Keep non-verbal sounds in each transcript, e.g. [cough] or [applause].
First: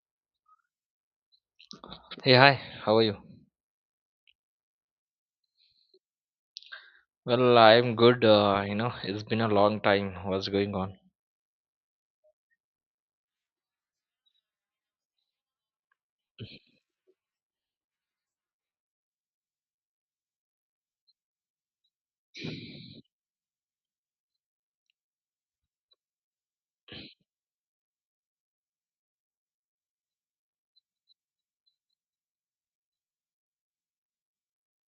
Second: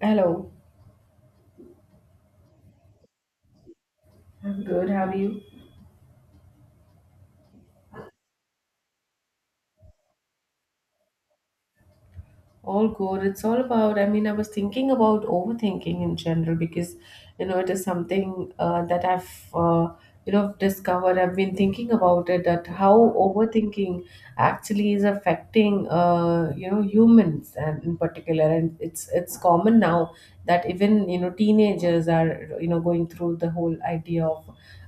Hello, Hey, hi, how are you? I'm good. How are you? Well, I'm good. You know, it's been a long time. What's going on? All good. It's all about, I was thinking about overthinking in general because, it is something that I've, discovered. I've been thinking about it that how overthinking actually is affecting, humans and in particular. And it's common now that even, teenagers are, going through the whole idea of,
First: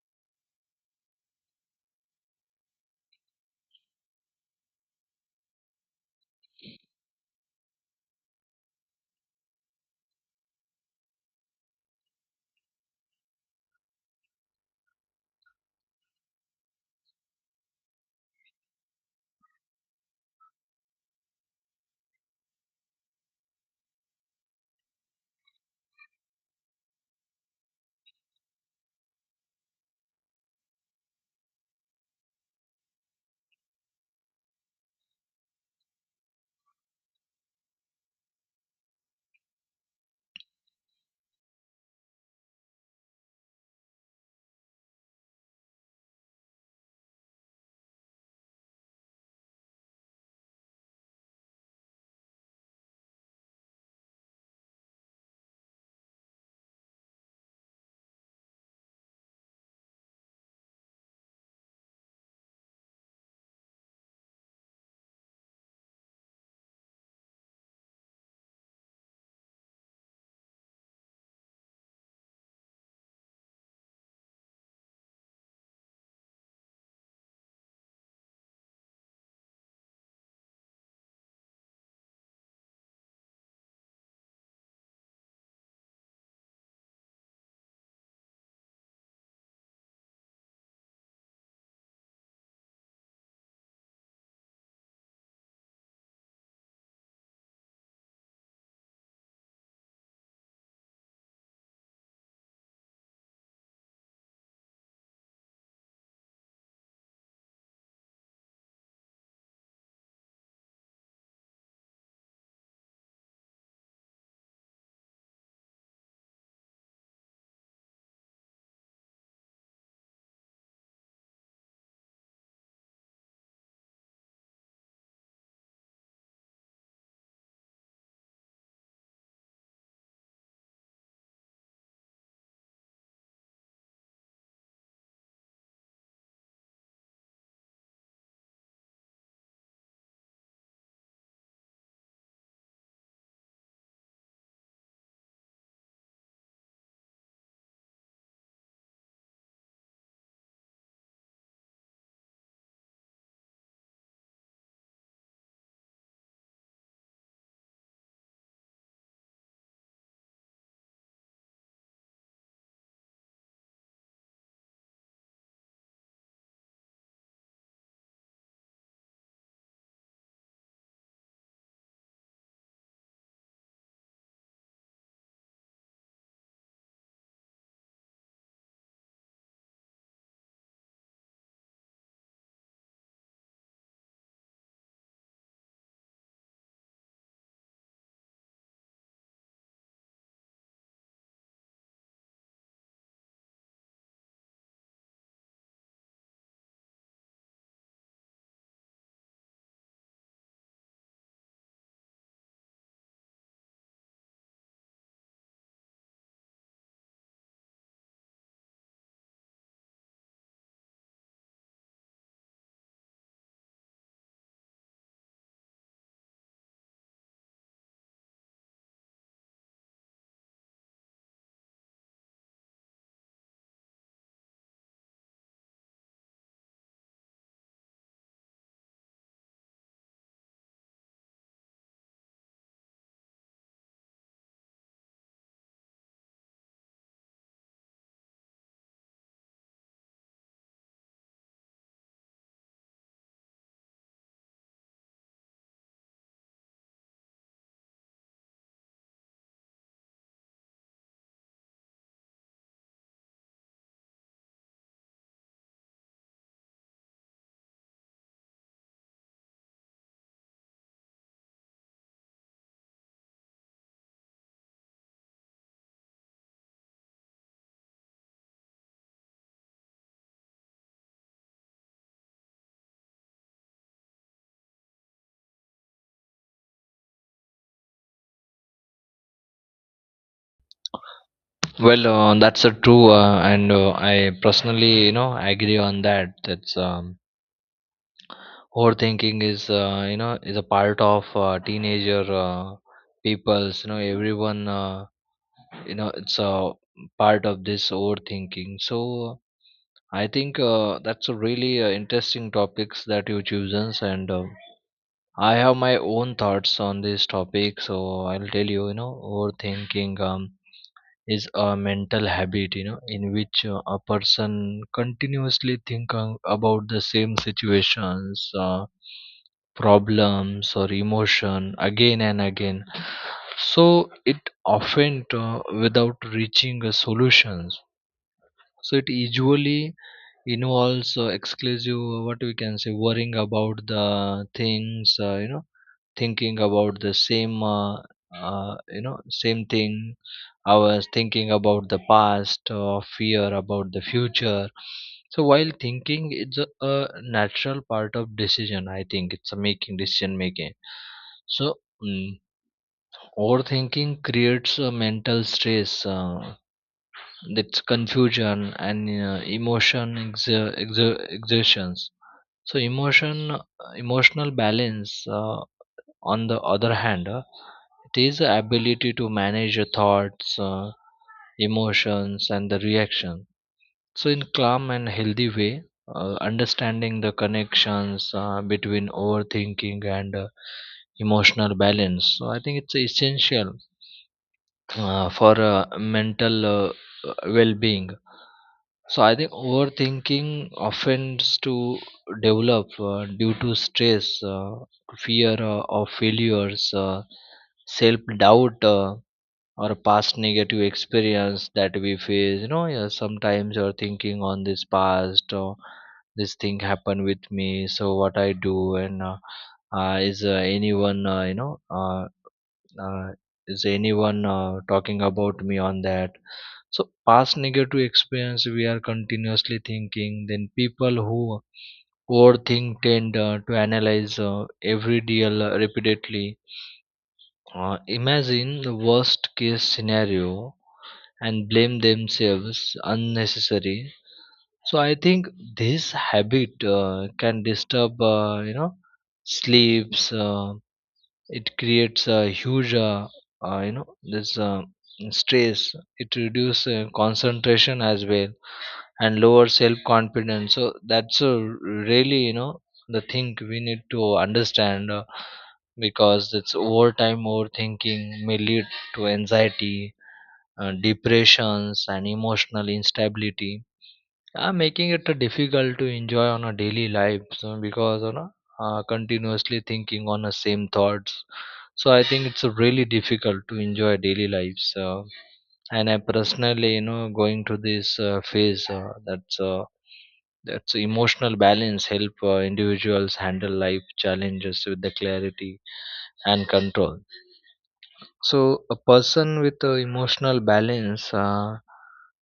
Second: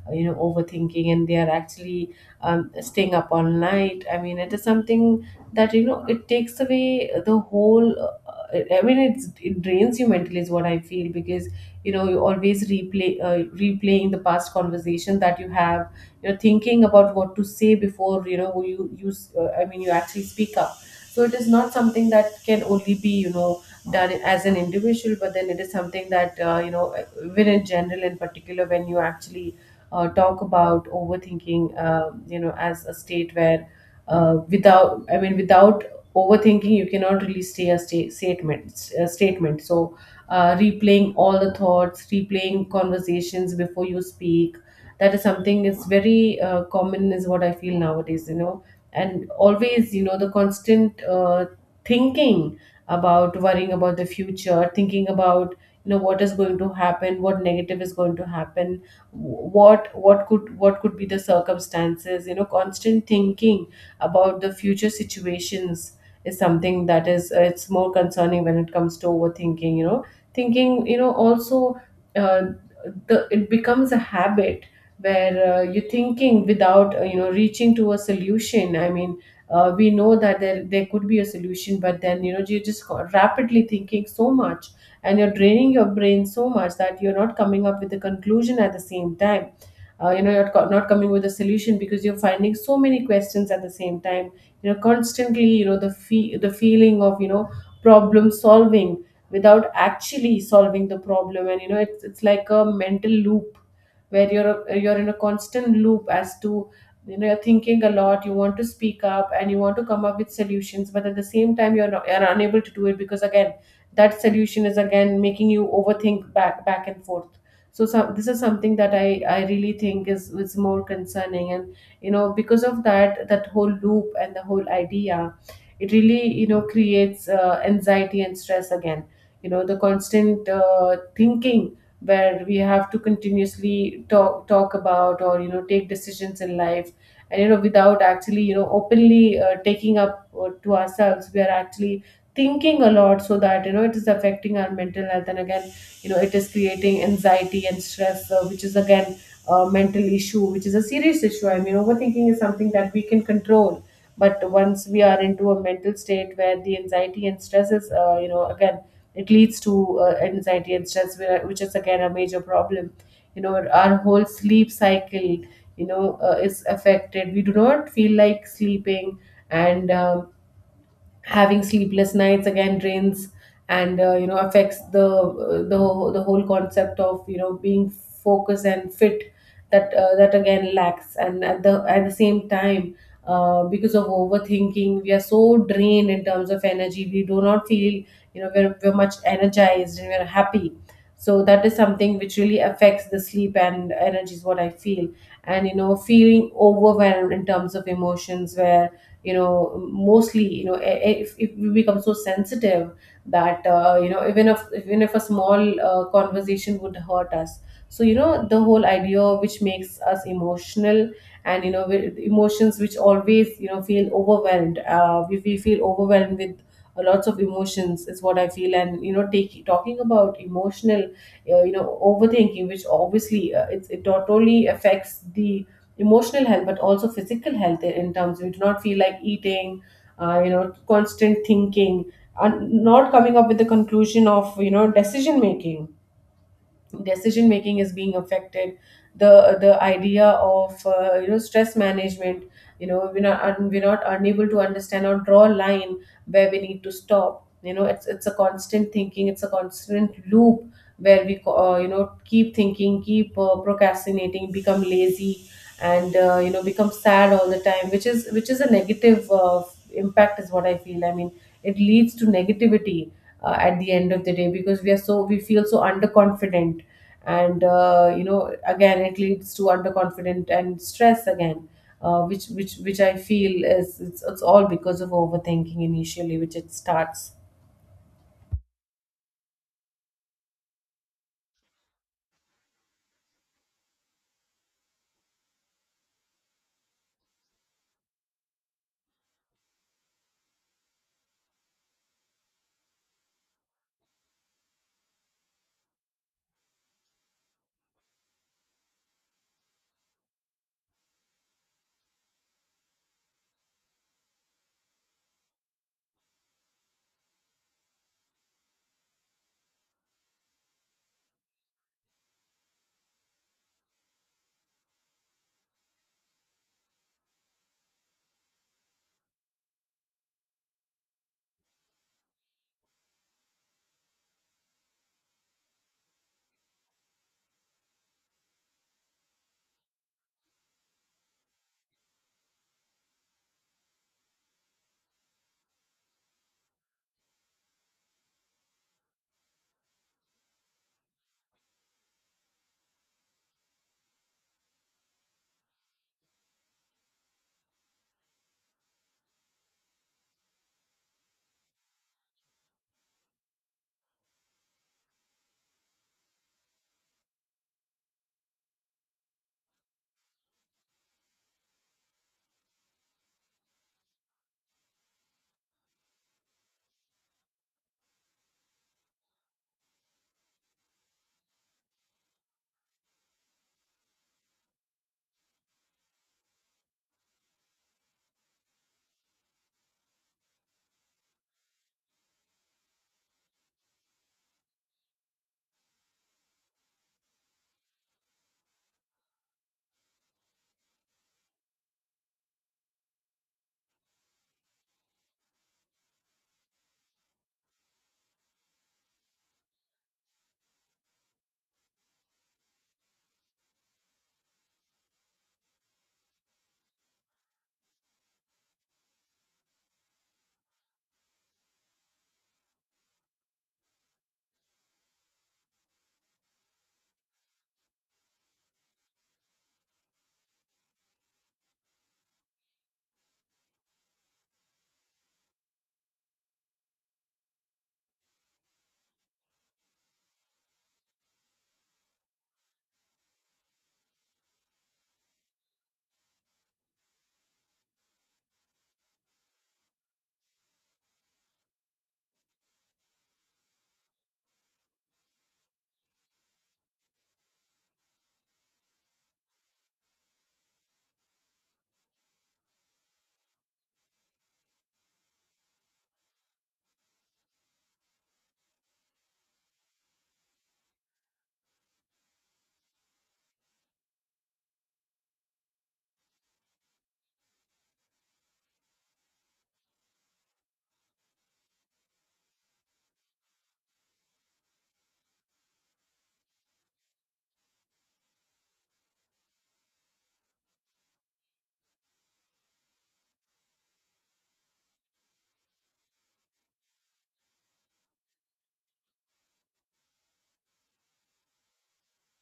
overthinking, and they are actually staying up all night. I mean, it is something that it takes away the whole, it's, it drains you mentally is what I feel, because you always replaying the past conversation that you have. You're thinking about what to say before you know you you s- I mean you actually speak up. So it is not something that can only be done as an individual, but then it is something that when in general, in particular, when you actually talk about overthinking as a state where without I mean without overthinking you cannot really stay a statement, a statement. So replaying all the thoughts, replaying conversations before you speak, that is something is very common is what I feel nowadays, and always the constant thinking about, worrying about the future, thinking about what is going to happen, what negative is going to happen, what could, what could be the circumstances. Constant thinking about the future situations is something that is it's more concerning when it comes to overthinking. You know thinking you know also, uh, the it becomes a habit where you're thinking without reaching to a solution. We know that there could be a solution, but then you're just rapidly thinking so much, and you're draining your brain so much that you're not coming up with a conclusion. At the same time, you're not coming with a solution because you're finding so many questions at the same time. You know constantly you know the the feeling of problem solving without actually solving the problem. And it's like a mental loop where you're in a constant loop, as to you're thinking a lot, you want to speak up and you want to come up with solutions, but at the same time you're, not, you're unable to do it because again that solution is again making you overthink back and forth. So this is something that I really think is more concerning. And because of that whole loop and the whole idea, it really creates anxiety and stress again. The constant thinking where we have to continuously talk about, or take decisions in life, and without actually openly taking up to ourselves, we are actually thinking a lot, so that it is affecting our mental health. And again, it is creating anxiety and stress, which is again a mental issue, which is a serious issue. I mean, overthinking is something that we can control, but once we are into a mental state where the anxiety and stress is again, it leads to anxiety and stress, which is again a major problem. You know, our whole sleep cycle, is affected. We do not feel like sleeping, and having sleepless nights again drains, and affects the the whole concept of being focused and fit. That that again lacks. And at the, at the same time, because of overthinking, we are so drained in terms of energy, we do not feel we're much energized and we're happy. So that is something which really affects the sleep and energy, is what I feel. And feeling overwhelmed in terms of emotions, where you know mostly you know e- e- if we become so sensitive that even if a small conversation would hurt us. So the whole idea which makes us emotional, and with emotions, which always feel overwhelmed, we feel overwhelmed with lots of emotions, is what I feel. And talking about emotional overthinking, which obviously it not only affects the emotional health but also physical health, in terms we do not feel like eating. Constant thinking and not coming up with the conclusion of, decision making, decision making is being affected. The idea of stress management, we're not unable to understand or draw a line where we need to stop. It's a constant thinking, it's a constant loop where we keep thinking, keep procrastinating, become lazy, and become sad all the time, which is, which is a negative impact, is what I feel. I mean, it leads to negativity at the end of the day, because we are so, we feel so underconfident. And again, it leads to underconfident and stress again, which which I feel is, it's all because of overthinking initially which it starts. Well, that's a true, and I personally, you know, agree on that. That's Overthinking is, you know, is a part of teenager people's. You know, everyone, you know, it's a part of this overthinking. So I think that's a really interesting topics that you chosen, and I have my own thoughts on this topic, so I'll tell you. You know, overthinking is a mental habit. You know, in which a person continuously think about the same situations, problems, or emotion again and again. So it often without reaching a solutions. So it usually involves exclusive what we can say worrying about the things. You know, thinking about the same you know, same thing. I was thinking about the past or fear about the future. So while thinking, it's a natural part of decision, I think it's a making decision making. So mm, overthinking creates a mental stress, that's confusion and exertions. So emotional balance, uh, on the other hand, it is the ability to manage your thoughts, emotions and the reaction, so in calm and healthy way. Understanding the connections between overthinking and emotional balance, so I think it's essential for mental well-being. So I think overthinking offends to develop due to stress, fear of failures, self-doubt, or past negative experience that we face. You know, yeah, sometimes you're thinking on this past, or this thing happened with me, so what I do, and is anyone you know, uh, is anyone talking about me on that? So past negative experience we are continuously thinking, then people who overthink tend to analyze every deal repeatedly, imagine the worst case scenario and blame themselves unnecessary. So I think this habit can disturb, you know, sleeps. It creates a huge, you know, this stress. It reduces concentration as well, and lower self confidence. So that's a really, you know, the thing we need to understand, because it's overtime overthinking may lead to anxiety, depressions and emotional instability, making it difficult to enjoy on a daily life. So because, you know, continuously thinking on the same thoughts, so I think it's really difficult to enjoy daily lives, and I personally, you know, going through this phase. That's, that's emotional balance help individuals handle life challenges with the clarity and control. So a person with emotional balance,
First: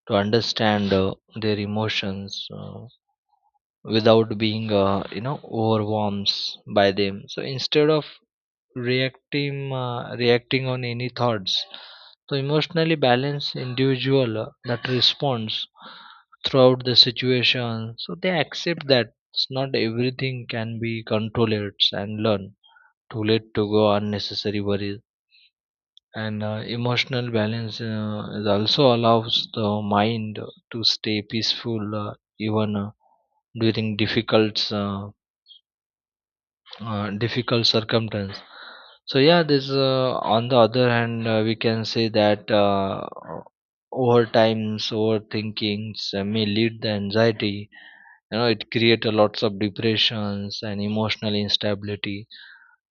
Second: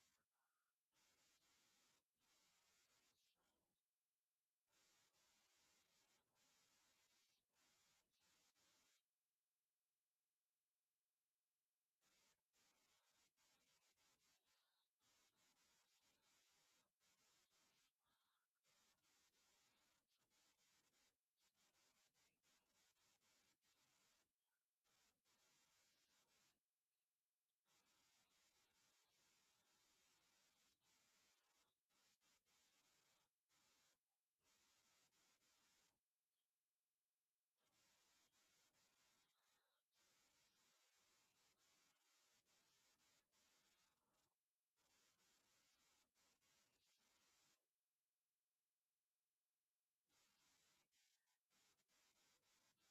to understand their emotions without being you know, overwhelmed by them. So instead of reacting reacting on any thoughts. So emotionally balanced individual that responds throughout the situation, so they accept that it's not everything can be controlled and learn. Too late to go unnecessary worries. And emotional balance is also allows the mind to stay peaceful, even during difficult, difficult circumstances. So yeah, this, on the other hand, we can say that, over times, overthinkings may lead the anxiety. You know, it create a lots of depressions and emotional instability,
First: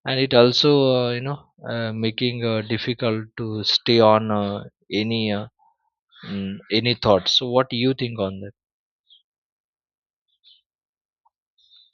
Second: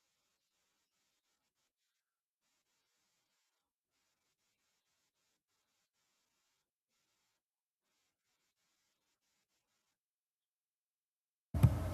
and it also you know, making difficult to stay on any uh, any thoughts. So what do you think on this?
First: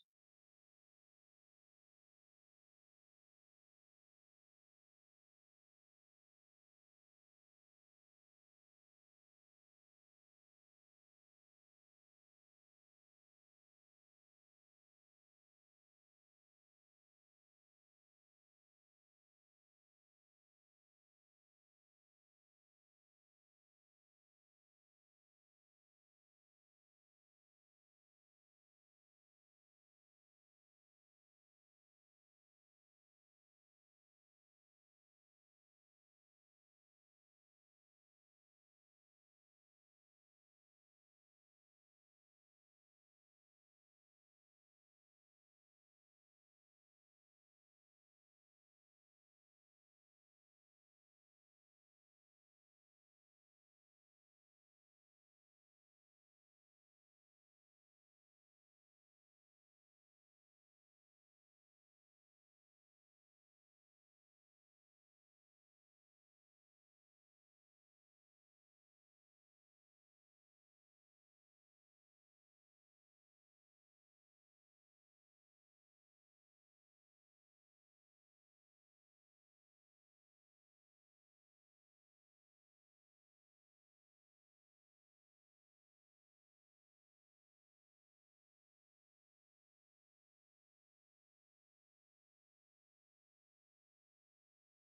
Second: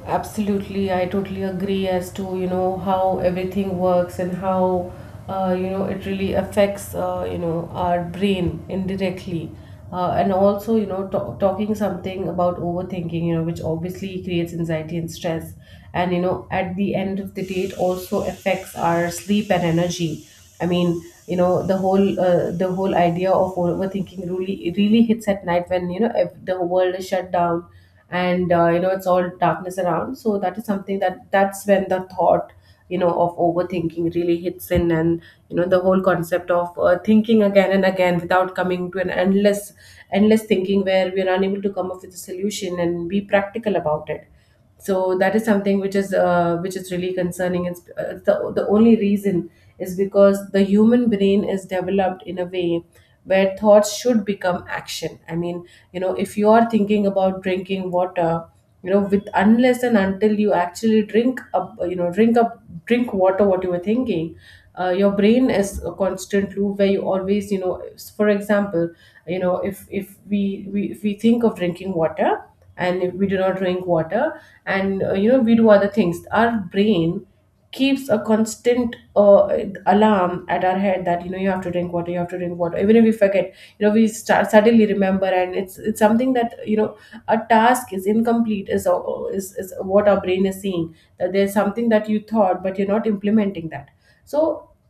Absolutely, I totally agree as to how everything works and how it really affects, our brain indirectly, and also talking something about overthinking, you know, which obviously creates anxiety and stress, and at the end of the day it also affects our sleep and energy. I mean, you know, the whole idea of overthinking really really hits at night, when the world is shut down, and it's all darkness around. So that is something that, that's when the thought of overthinking really hits in. And the whole concept of thinking again and again without coming to an endless, endless thinking, where we are unable to come up with a solution and be practical about it. So that is something which is really concerning. It's the only reason is because the human brain is developed in a way where thoughts should become action. I mean, if you are thinking about drinking water, with unless and until you actually drink up you know drink up drink water what you were thinking, your brain is a constant loop where you always for example, if we, we if we think of drinking water, and if we do not drink water, and we do other things, our brain keeps a constant alarm at our head that you have to drink water, even if we forget we start suddenly remember. And it's something that a task is incomplete, is is what our brain is seeing, that there's something that you thought but you're not implementing that. So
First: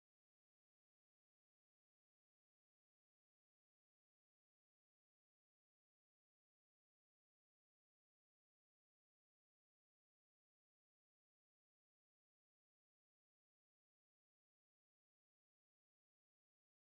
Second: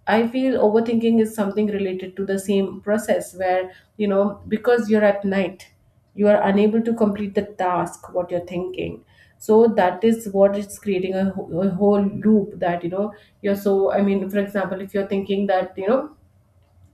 I feel overthinking is something related to the same process, where because you're at night, you are unable to complete the task what you're thinking. So that is what it's creating a whole loop, that you know you're so I mean, for example, if you're thinking that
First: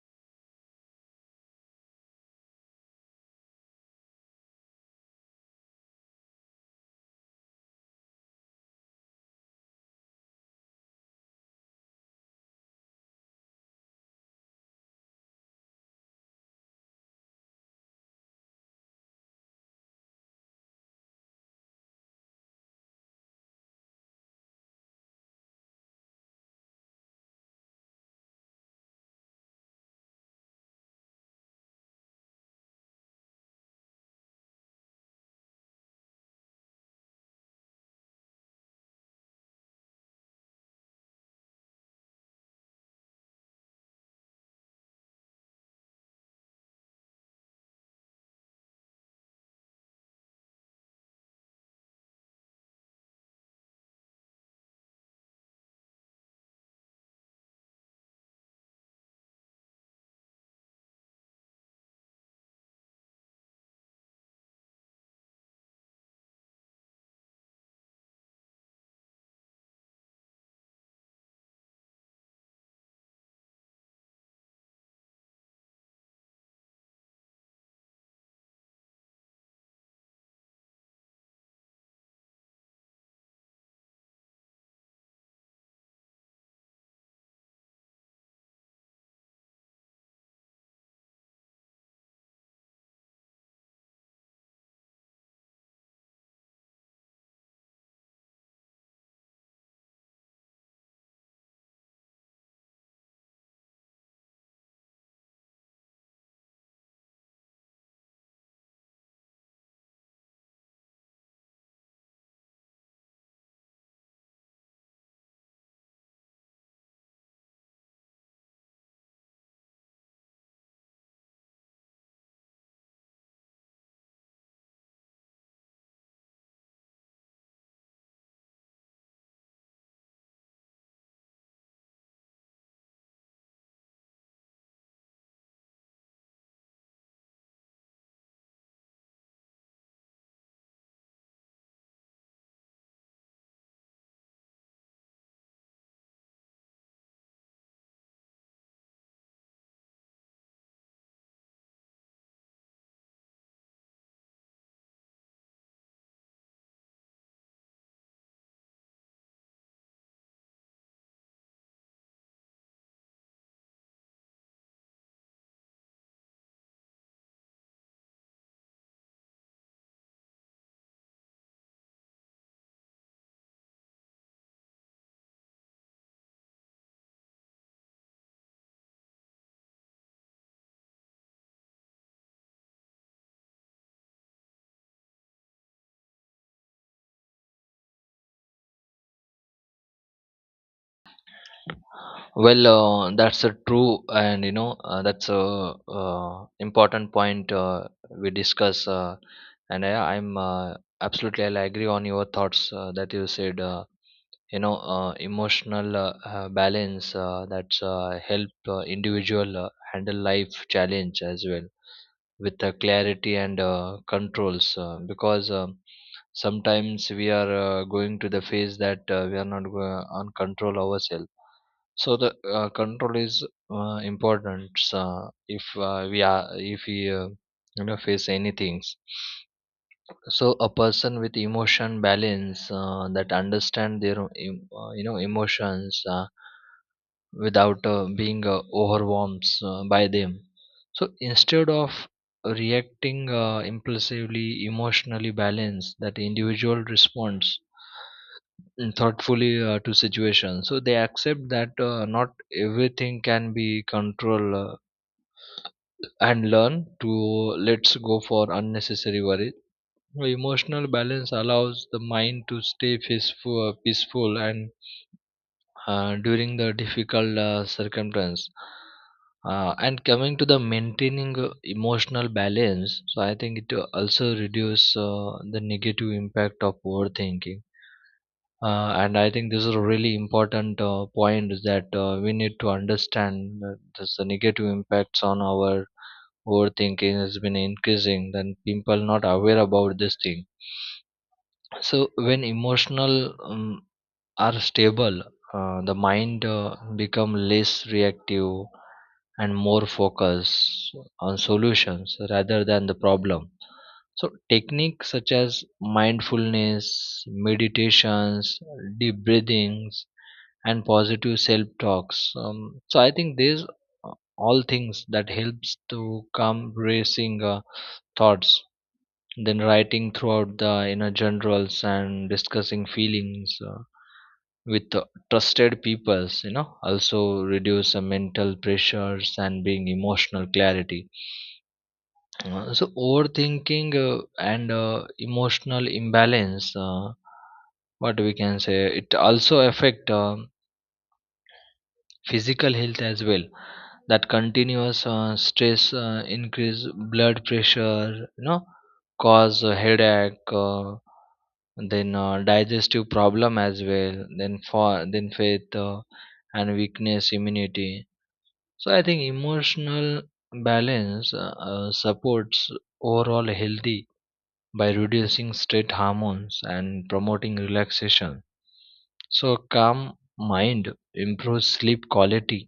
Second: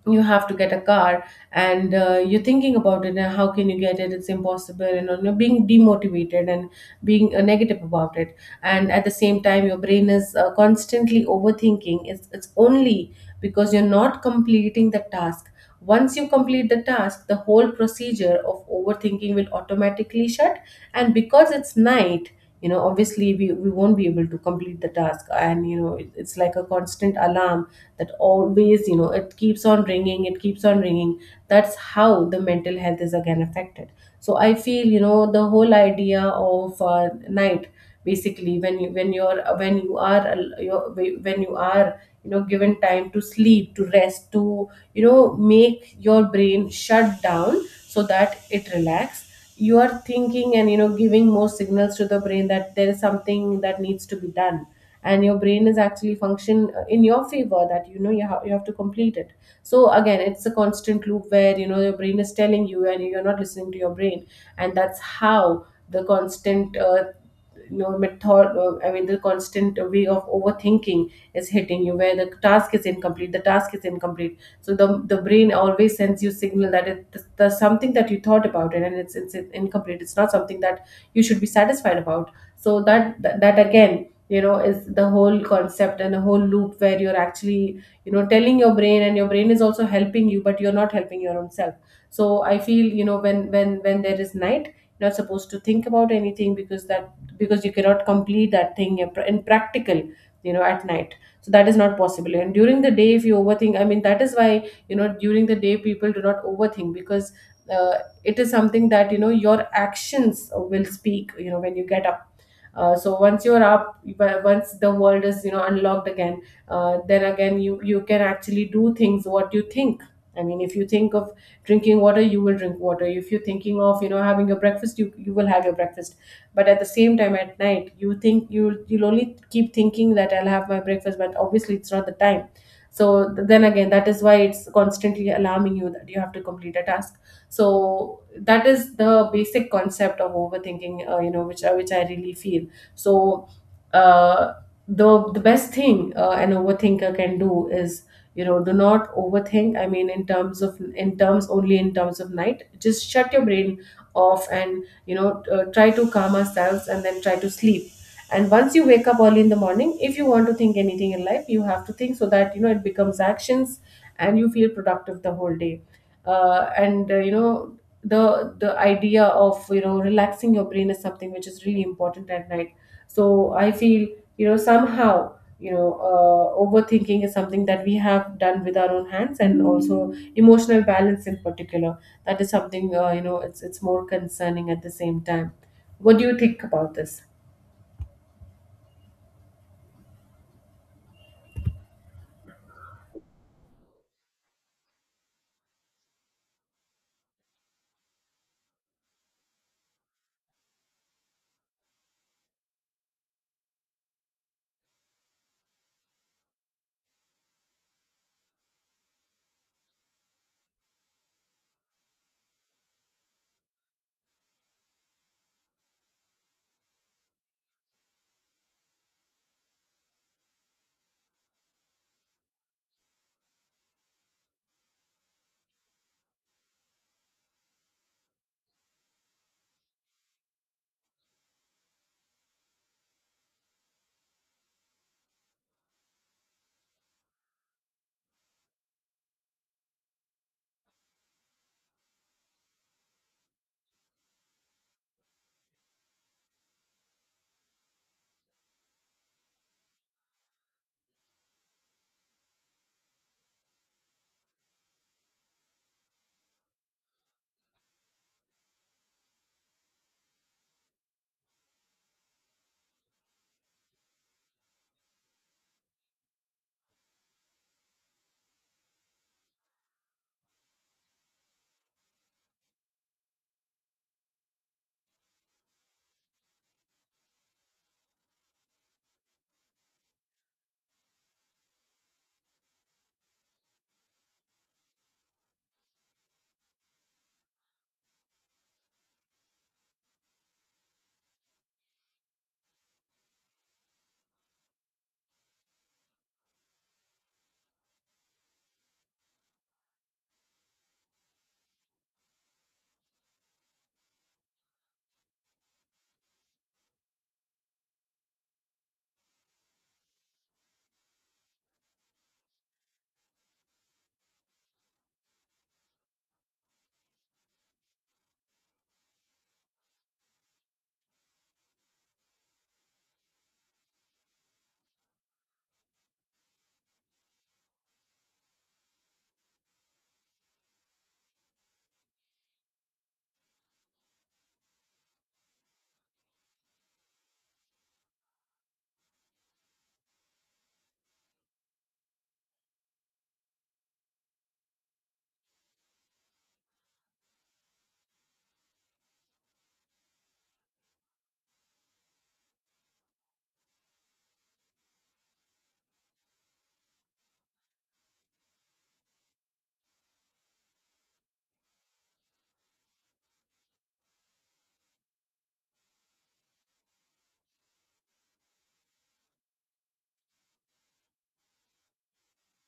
you have to get a car, and you're thinking about it, and how can you get it, it's impossible, and you know, being demotivated and being negative about it. And at the same time, your brain is constantly overthinking. It's only because you're not completing the task. Once you complete the task, the whole procedure of overthinking will automatically shut. And because it's night, you know, obviously we won't be able to complete the task. And, you know, it's like a constant alarm that always, you know, it keeps on ringing, it keeps on ringing. That's how the mental health is again affected. So I feel, you know, the whole idea of night, basically when you when you're when you are al- you're- when you are given time to sleep, to rest, to make your brain shut down so that it relax. You are thinking and giving more signals to the brain that there is something that needs to be done, and your brain is actually function in your favor, that you have to complete it. So again it's a constant loop where your brain is telling you and you're not listening to your brain. And that's how the constant method, I mean, the constant way of overthinking is hitting you, where the task is incomplete, the task is incomplete. So the brain always sends you signal that there's something that you thought about it, and it's incomplete, it's not something that you should be satisfied about. So that again, is the whole concept and the whole loop where you're actually, telling your brain and your brain is also helping you, but you're not helping your own self. So I feel, when there is night, you're not supposed to think about anything, because you cannot complete that thing in practical, you know, at night. So that is not possible. And during the day, if you overthink, I mean, that is why, during the day people do not overthink, because uh, it is something that, your actions will speak. You know, when you get up. So once you're up, once the world is, unlocked again, then again you can actually do things what you think. I mean, if you think of drinking water, you will drink water. If you're thinking of, having your breakfast, you will have your breakfast. But at the same time, at night, you think you'll only keep thinking that I'll have my breakfast, but obviously it's not the time. So then again, that is why it's constantly alarming you that you have to complete a task. So that is the basic concept of overthinking, which I really feel. So, uh, the best thing, an overthinker can do is, do not overthink. I mean, in terms of in terms only in terms of night, just shut your brain off and, try to calm ourselves and then try to sleep. And once you wake up early in the morning, if you want to think anything in life, you have to think, so that it becomes actions and you feel productive the whole day. And the idea of, relaxing your brain is something which is really important at night. So I feel, somehow, overthinking is something that we have done with our own hands, and also emotional balance in particular, that is something, it's more concerning at the same time. What do you think about this? Well, that's a true, and you know, that's a important point we discuss, and I'm absolutely I'll agree on your thoughts that you said. You know, emotional, balance, that's help individual handle life challenge as well with clarity and controls, because sometimes we are going to the phase that we are not on control ourselves. So the control is important, if we are, if we you know, face anything. So a person with emotion balance, that understand their you know, emotions, without being overwhelmed by them. So instead of reacting impulsively, emotionally balanced that individual responds thoughtfully to situations. So they accept that, not everything can be controlled, and learn to let's go for unnecessary worry. Emotional balance allows the mind to stay peaceful, peaceful and during the difficult circumstance. And coming to the maintaining emotional balance, so I think it also reduce the negative impact of overthinking. And I think this is a really important point, is that we need to understand that this, the negative impacts on our overthinking has been increasing. Then people not aware about this thing. So when emotional are stable, the mind become less reactive and more focused on solutions rather than the problem. So techniques such as mindfulness, meditations, deep breathings, and positive self-talks. So I think these uh, all things that helps to calm racing thoughts. Then writing throughout the inner generals and discussing feelings, with trusted peoples, you know, also reduce mental pressures and being emotional clarity. So overthinking, and emotional imbalance, what we can say, it also affect physical health as well. That continuous stress increase blood pressure, you know, cause a headache, then digestive problem as well, then for, then faith, and weakness immunity. So I think emotional balance, supports overall healthy by reducing stress hormones and promoting relaxation. So a calm mind improves sleep quality,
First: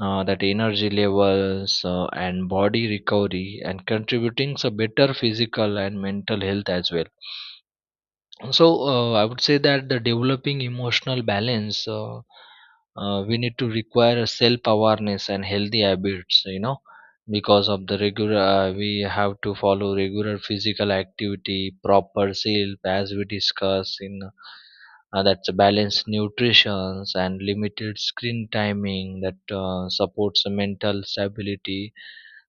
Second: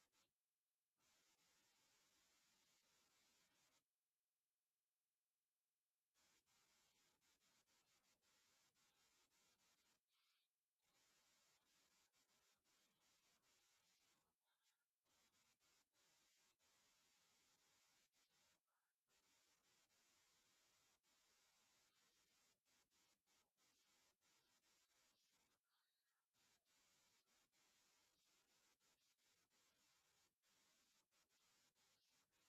that energy levels and body recovery, and contributing to better physical and mental health as well. So I would say that the developing emotional balance, we need to require a self awareness and healthy habits, you know, because of the regular, we have to follow regular physical activity, proper sleep as we discuss in, that's a balanced nutrition and limited screen timing that supports the mental stability.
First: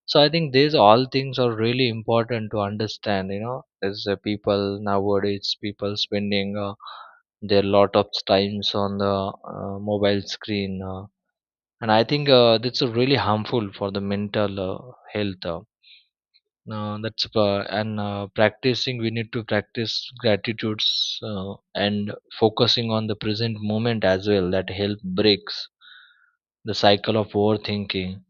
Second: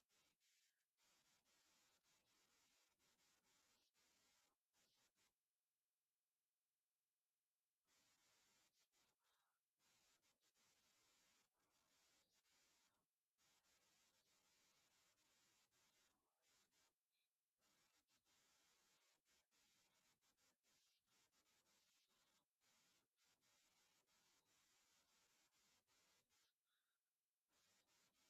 So I think these all things are really important to understand, you know, as people nowadays, people spending their lot of times on the mobile screen, and I think that's really harmful for the mental health, that's and practicing, we need to practice gratitudes and focusing on the present moment as well, that help breaks the cycle of overthinking.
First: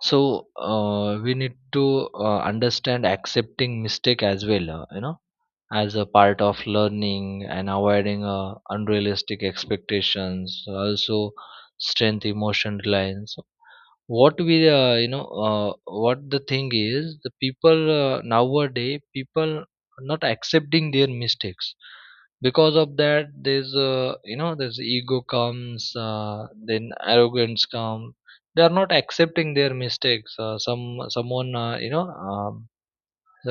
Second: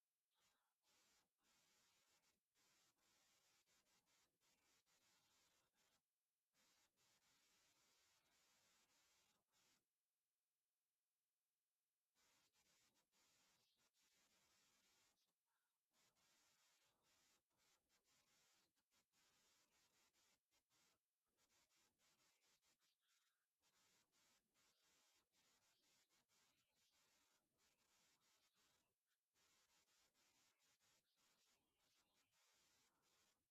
So we need to understand accepting mistake as well, you know, as a part of learning and avoiding unrealistic expectations, also strength emotion reliance. What we, you know, what the thing is, the people nowadays, people not accepting their mistakes, because of that there's, you know, there's ego comes, then arrogance come, they are not accepting their mistakes. Some someone, you know, um,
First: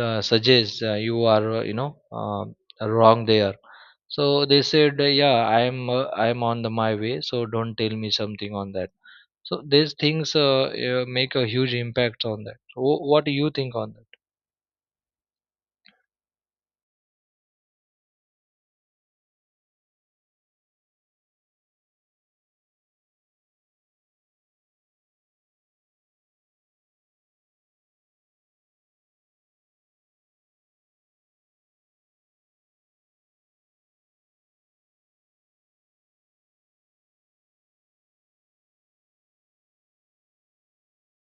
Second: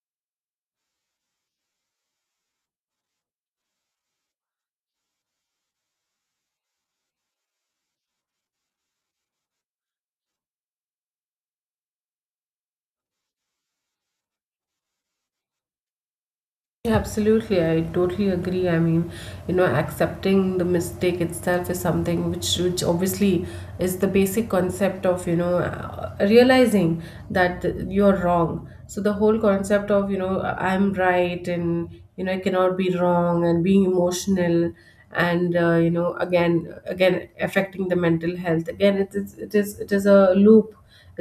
uh, suggest, you are, you know, wrong there. So they said, yeah, I am, I am on the my way, so don't tell me something on that. So these things, make a huge impact on that. So, what do you think on that? Absolutely, I totally agree. I mean, accepting the mistake itself is something which obviously is the basic concept of, realizing that you're wrong. So the whole concept of, I'm right and, I cannot be wrong, and being emotional and, affecting the mental health. Again, it is a loop,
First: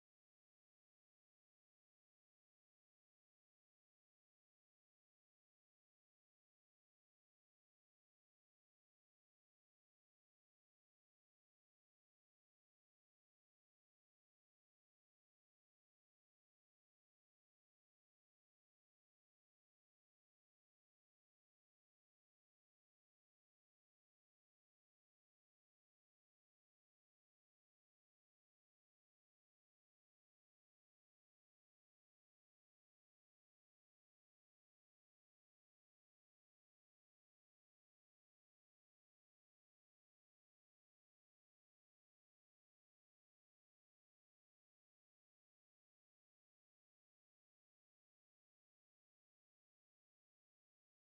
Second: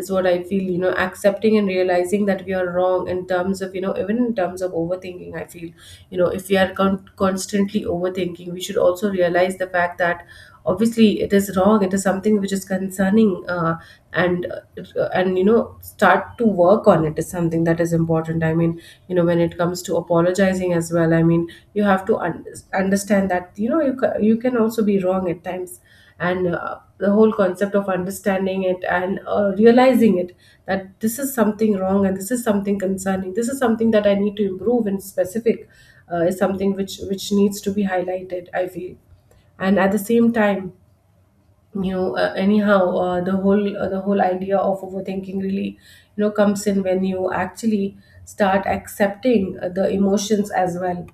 is what I feel, accepting and realizing that we are wrong, in terms of, even in terms of overthinking, I feel, if we are constantly overthinking, we should also realize the fact that, obviously it is wrong, it is something which is concerning, and start to work on it is something that is important. I mean, when it comes to apologizing as well, I mean, you have to understand that, you can also be wrong at times. And, the whole concept of understanding it and, realizing it, that this is something wrong, and this is something concerning, this is something that I need to improve in specific, is something which needs to be highlighted, I feel. And at the same time, anyhow, the whole idea of overthinking really, comes in when you actually start accepting, the emotions as well,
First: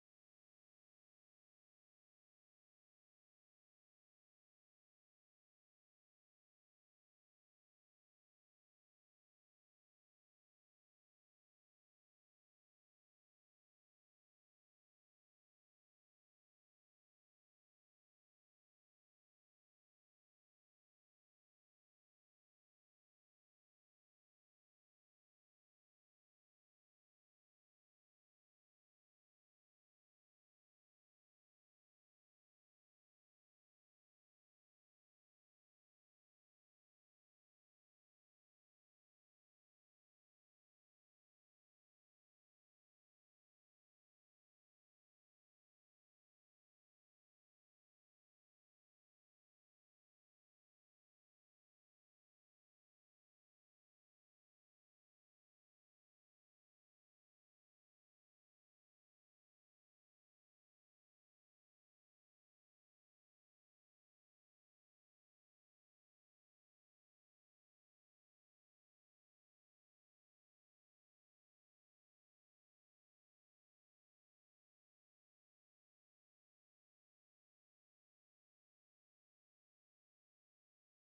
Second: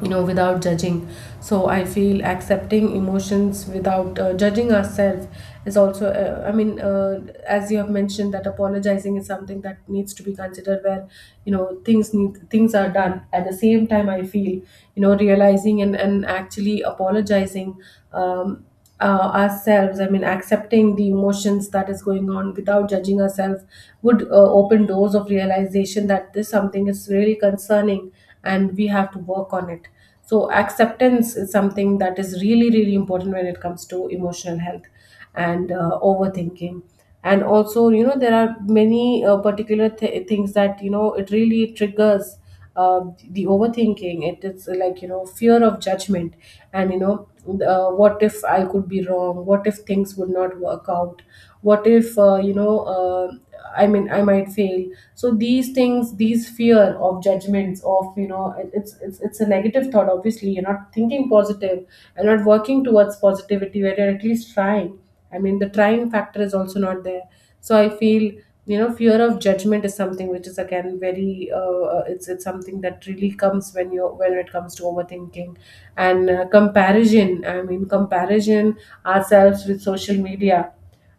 without judging. So I feel, accepting emotions without, judging ourselves, is also, I mean, as you have mentioned, that apologizing is something that needs to be considered, where, things are done at the same time. I feel, realizing and actually apologizing, um, ourselves, I mean, accepting the emotions that is going on without judging ourselves, would, open doors of realization that this something is really concerning, and we have to work on it. So acceptance is something that is really really important when it comes to emotional health and, overthinking. And also, there are many, particular things that, it really triggers, uh, the overthinking. It is like, fear of judgment, and, what if I could be wrong, what if things would not work out, what if, I mean, I might fail. So these things, these fear of judgments of, it's a negative thought. Obviously you're not thinking positive, you're not working towards positivity, where you're at least trying. I mean, the trying factor is also not there. So I feel, fear of judgment is something which is again very, it's something that really comes when it comes to overthinking, and, comparison. I mean, comparison ourselves with social media,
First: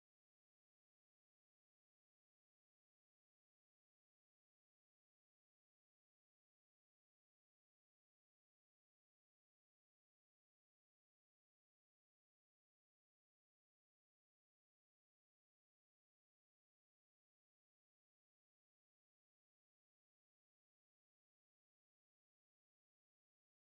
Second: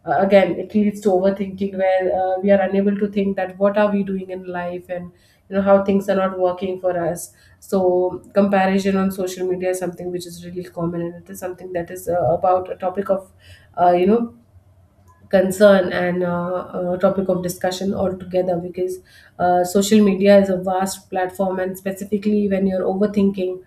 again it leads to overthinking, where, we are unable to think that what are we doing in life, and, how things are not working for us. So comparison on social media is something which is really common, and it is something that is, about a topic of, uh, you know concern, and, topic of discussion altogether, because, social media is a vast platform, and specifically when you're overthinking,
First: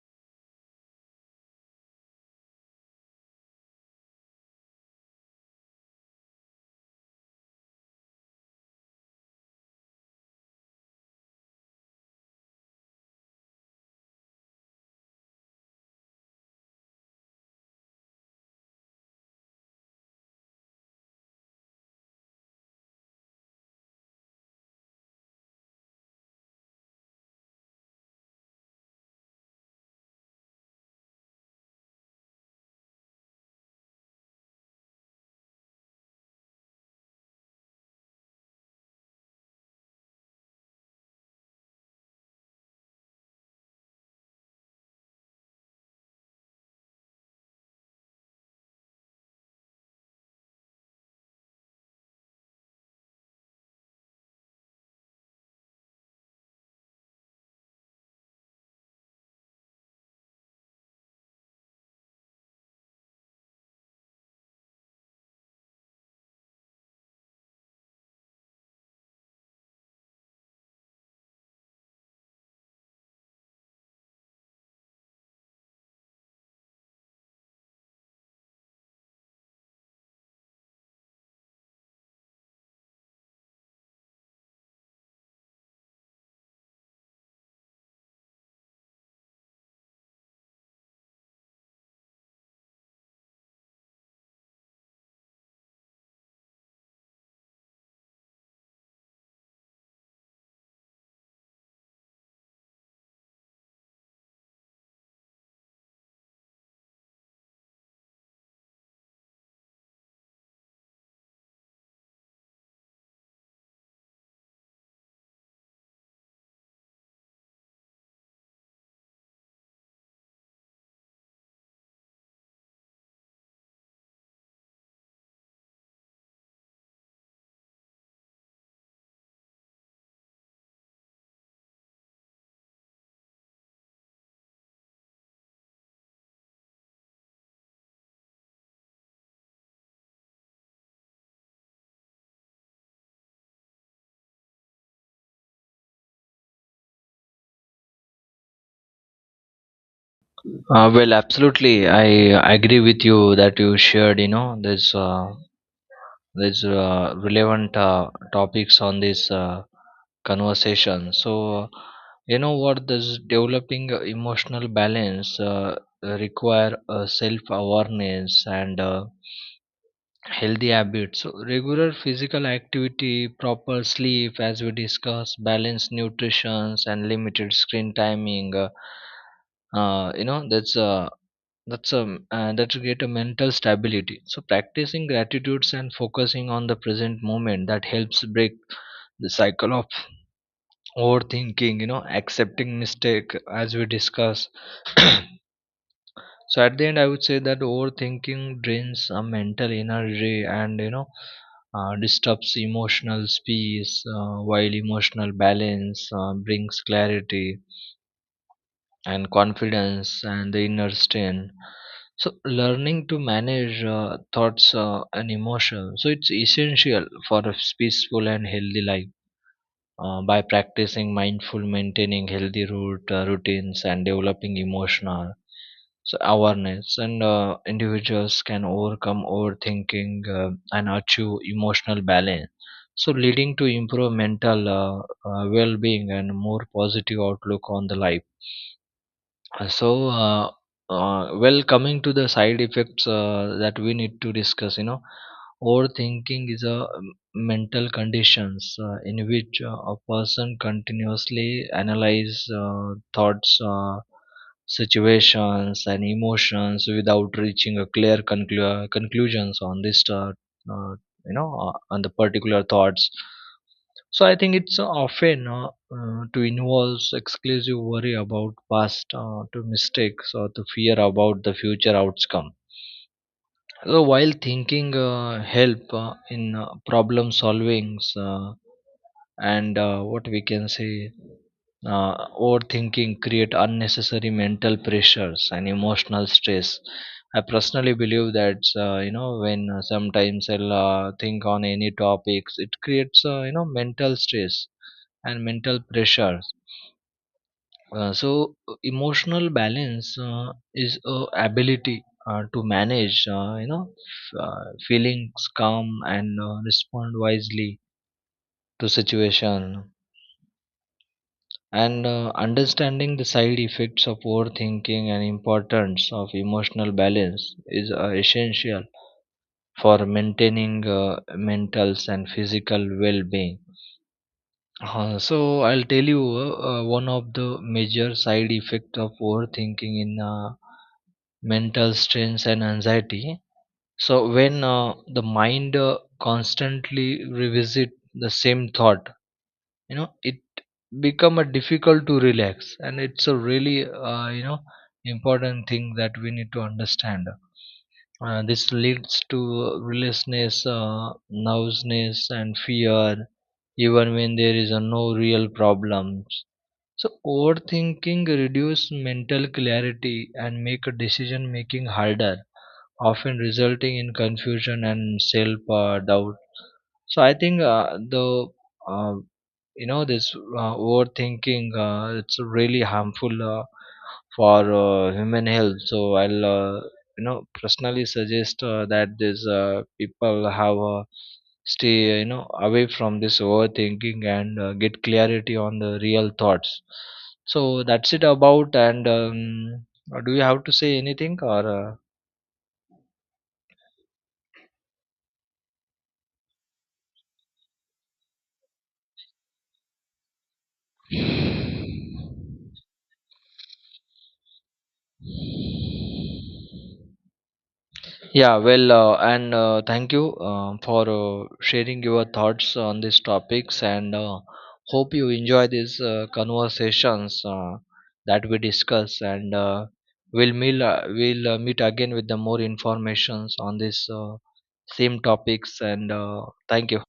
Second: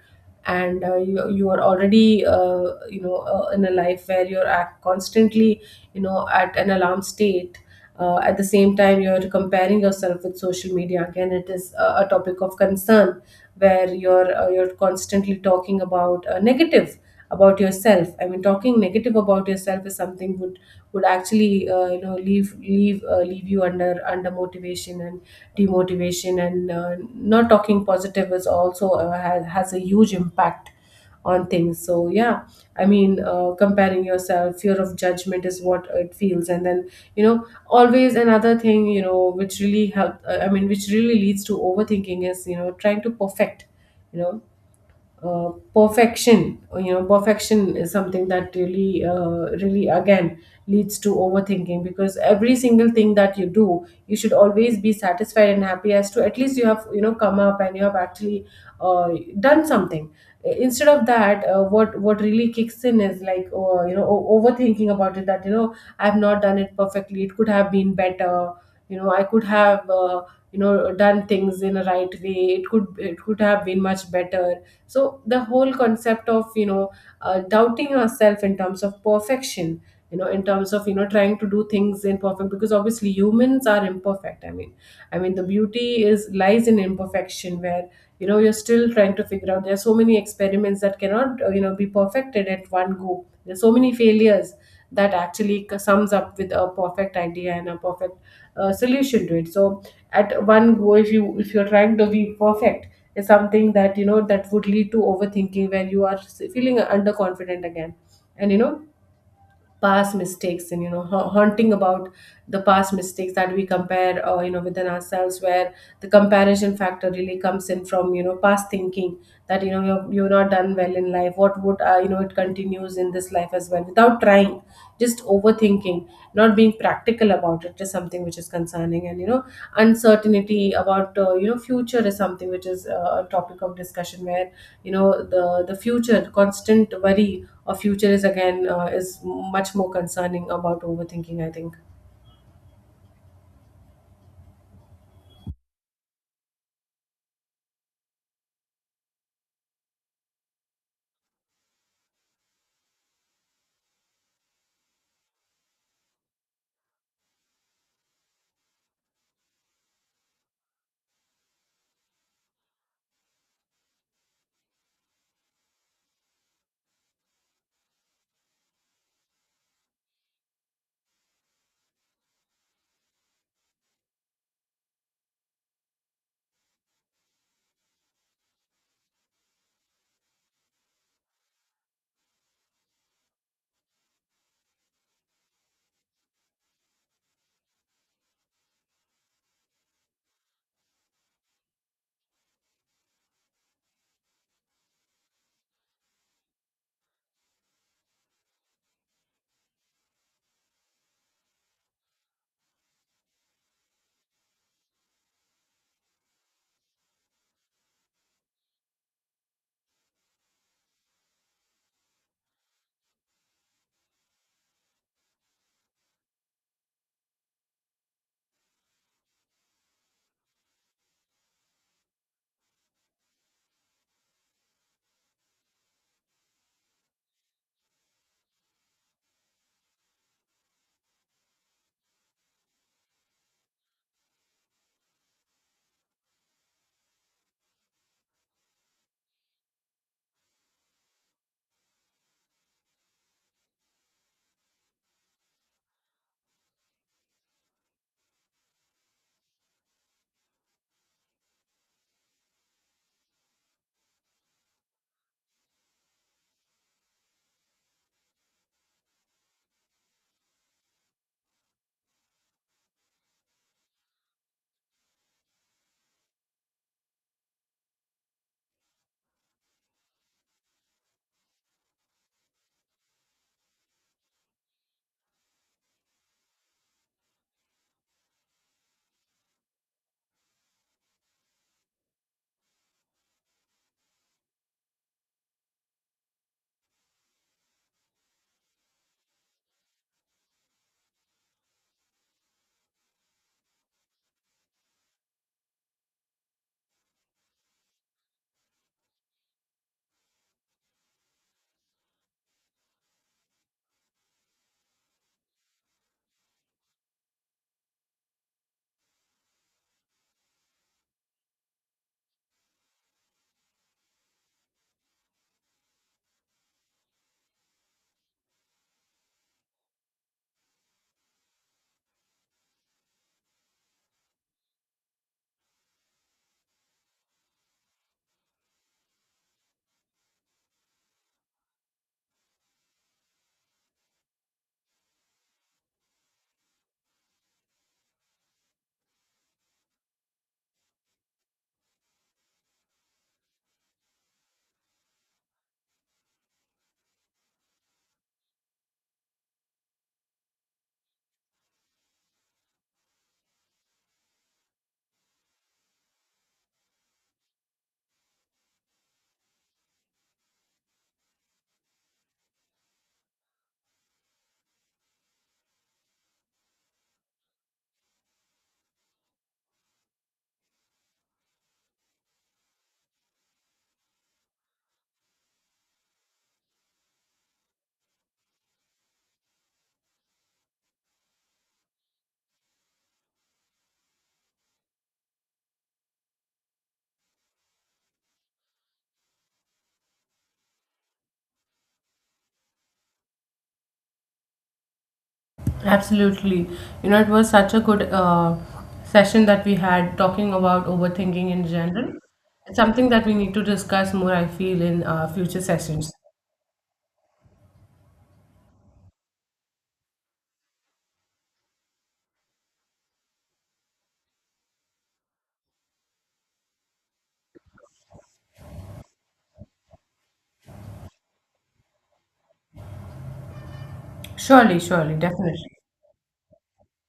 and, you are already, in a life where you're constantly, at an alarm state, at the same time you're comparing yourself with social media. Again it is a topic of concern, where you're constantly talking about, negative about yourself. I mean, talking negative about yourself is something would actually, leave you under, motivation and demotivation, and, not talking positive is also, has a huge impact on things, so yeah. I mean, comparing yourself, fear of judgment is what it feels, and then, always another thing, which really help, I mean, which really leads to overthinking is, trying to perfect, you know uh, perfection. You know, perfection is something that really, really again leads to overthinking, because every single thing that you do, you should always be satisfied and happy, as to at least you have, come up and you have actually, uh, done something. Instead of that, what really kicks in is like, overthinking about it, that, I have not done it perfectly, it could have been better, I could have, done things in a right way, it could have been much better. So the whole concept of, doubting ourselves in terms of perfection, in terms of, trying to do things in perfect, because obviously humans are imperfect, I mean, I mean the beauty is lies in imperfection, where, you're still trying to figure out. There are so many experiments that cannot, be perfected at one go. There's so many failures that actually sums up with a perfect idea and a perfect, solution to it. So at one go, if you're trying to be perfect, is something that, that would lead to overthinking, where you are feeling underconfident again, and, past mistakes and, haunting about the past mistakes that we compare, within ourselves, where the comparison factor really comes in from, past thinking, that, you're not done well in life, what would, it continues in this life as well without trying, just overthinking, not being practical about it is something which is concerning. And, uncertainty about, future is something which is, a topic of discussion, where, the future, the constant worry of future, is again, is much more concerning about overthinking, I think. Well, absolutely I agree with you that you shared, you know, this, there's relevant topics on this conversation. So you know what, this developing emotional balance require self awareness and healthy habits. So regular physical activity, proper sleep as we discussed, balanced nutrition and limited screen timing, you know, that's, that's a, that create a mental stability. So practicing gratitudes and focusing on the present moment, that helps break the cycle of overthinking, you know, accepting mistake as we discuss [coughs] [clears throat] so at the end I would say that overthinking drains a mental energy and, you know, disturbs emotional space, while emotional balance brings clarity and confidence and the inner strength. So learning to manage thoughts and emotions, so it's essential for a peaceful and healthy life, by practicing mindful, maintaining healthy route routines and developing emotional, so awareness, and individuals can overcome overthinking and achieve emotional balance, so leading to improved mental, well-being and more positive outlook on the life. So, well, coming to the side effects that we need to discuss, you know, overthinking is a mental conditions in which a person continuously analyze thoughts, situations, and emotions without reaching a clear conclusions on this, uh, you know, on the particular thoughts. So I think it's often to involves exclusive worry about past to mistakes or the fear about the future outcome. So while thinking help in problem solvings, and what we can say, overthinking create unnecessary mental pressures and emotional stress. I personally believe that, you know, when sometimes I'll think on any topics, it creates, you know, mental stress and mental pressures. So emotional balance is a ability to manage, you know, feelings calm and respond wisely to situation. And understanding the side effects of overthinking and importance of emotional balance is essential for maintaining mental and physical well-being. So I'll tell you, one of the major side effect of overthinking in, mental stress and anxiety. So when the mind constantly revisit the same thought, you know, it become a difficult to relax, and it's a really, you know, important thing that we need to understand. This leads to restlessness, nervousness and fear, even when there is no real problems. So overthinking reduce mental clarity and make decision making harder, often resulting in confusion and self doubt. So I think the, uh, you know, this overthinking, it's really harmful for human health. So I'll, you know, personally suggest that these people have stay, you know, away from this overthinking and get clarity on the real thoughts. So that's it about. And do you have to say anything or Absolutely. It was such a good, session that we had talking about overthinking in general. It's something that we need to discuss more, I feel, in, future sessions. Yeah, well, and thank you for sharing your thoughts on these topics, and hope you enjoy these conversations that we discuss. And we'll meet, we'll meet again with the more informations on this Surely, surely, same definitely. topics. And thank you.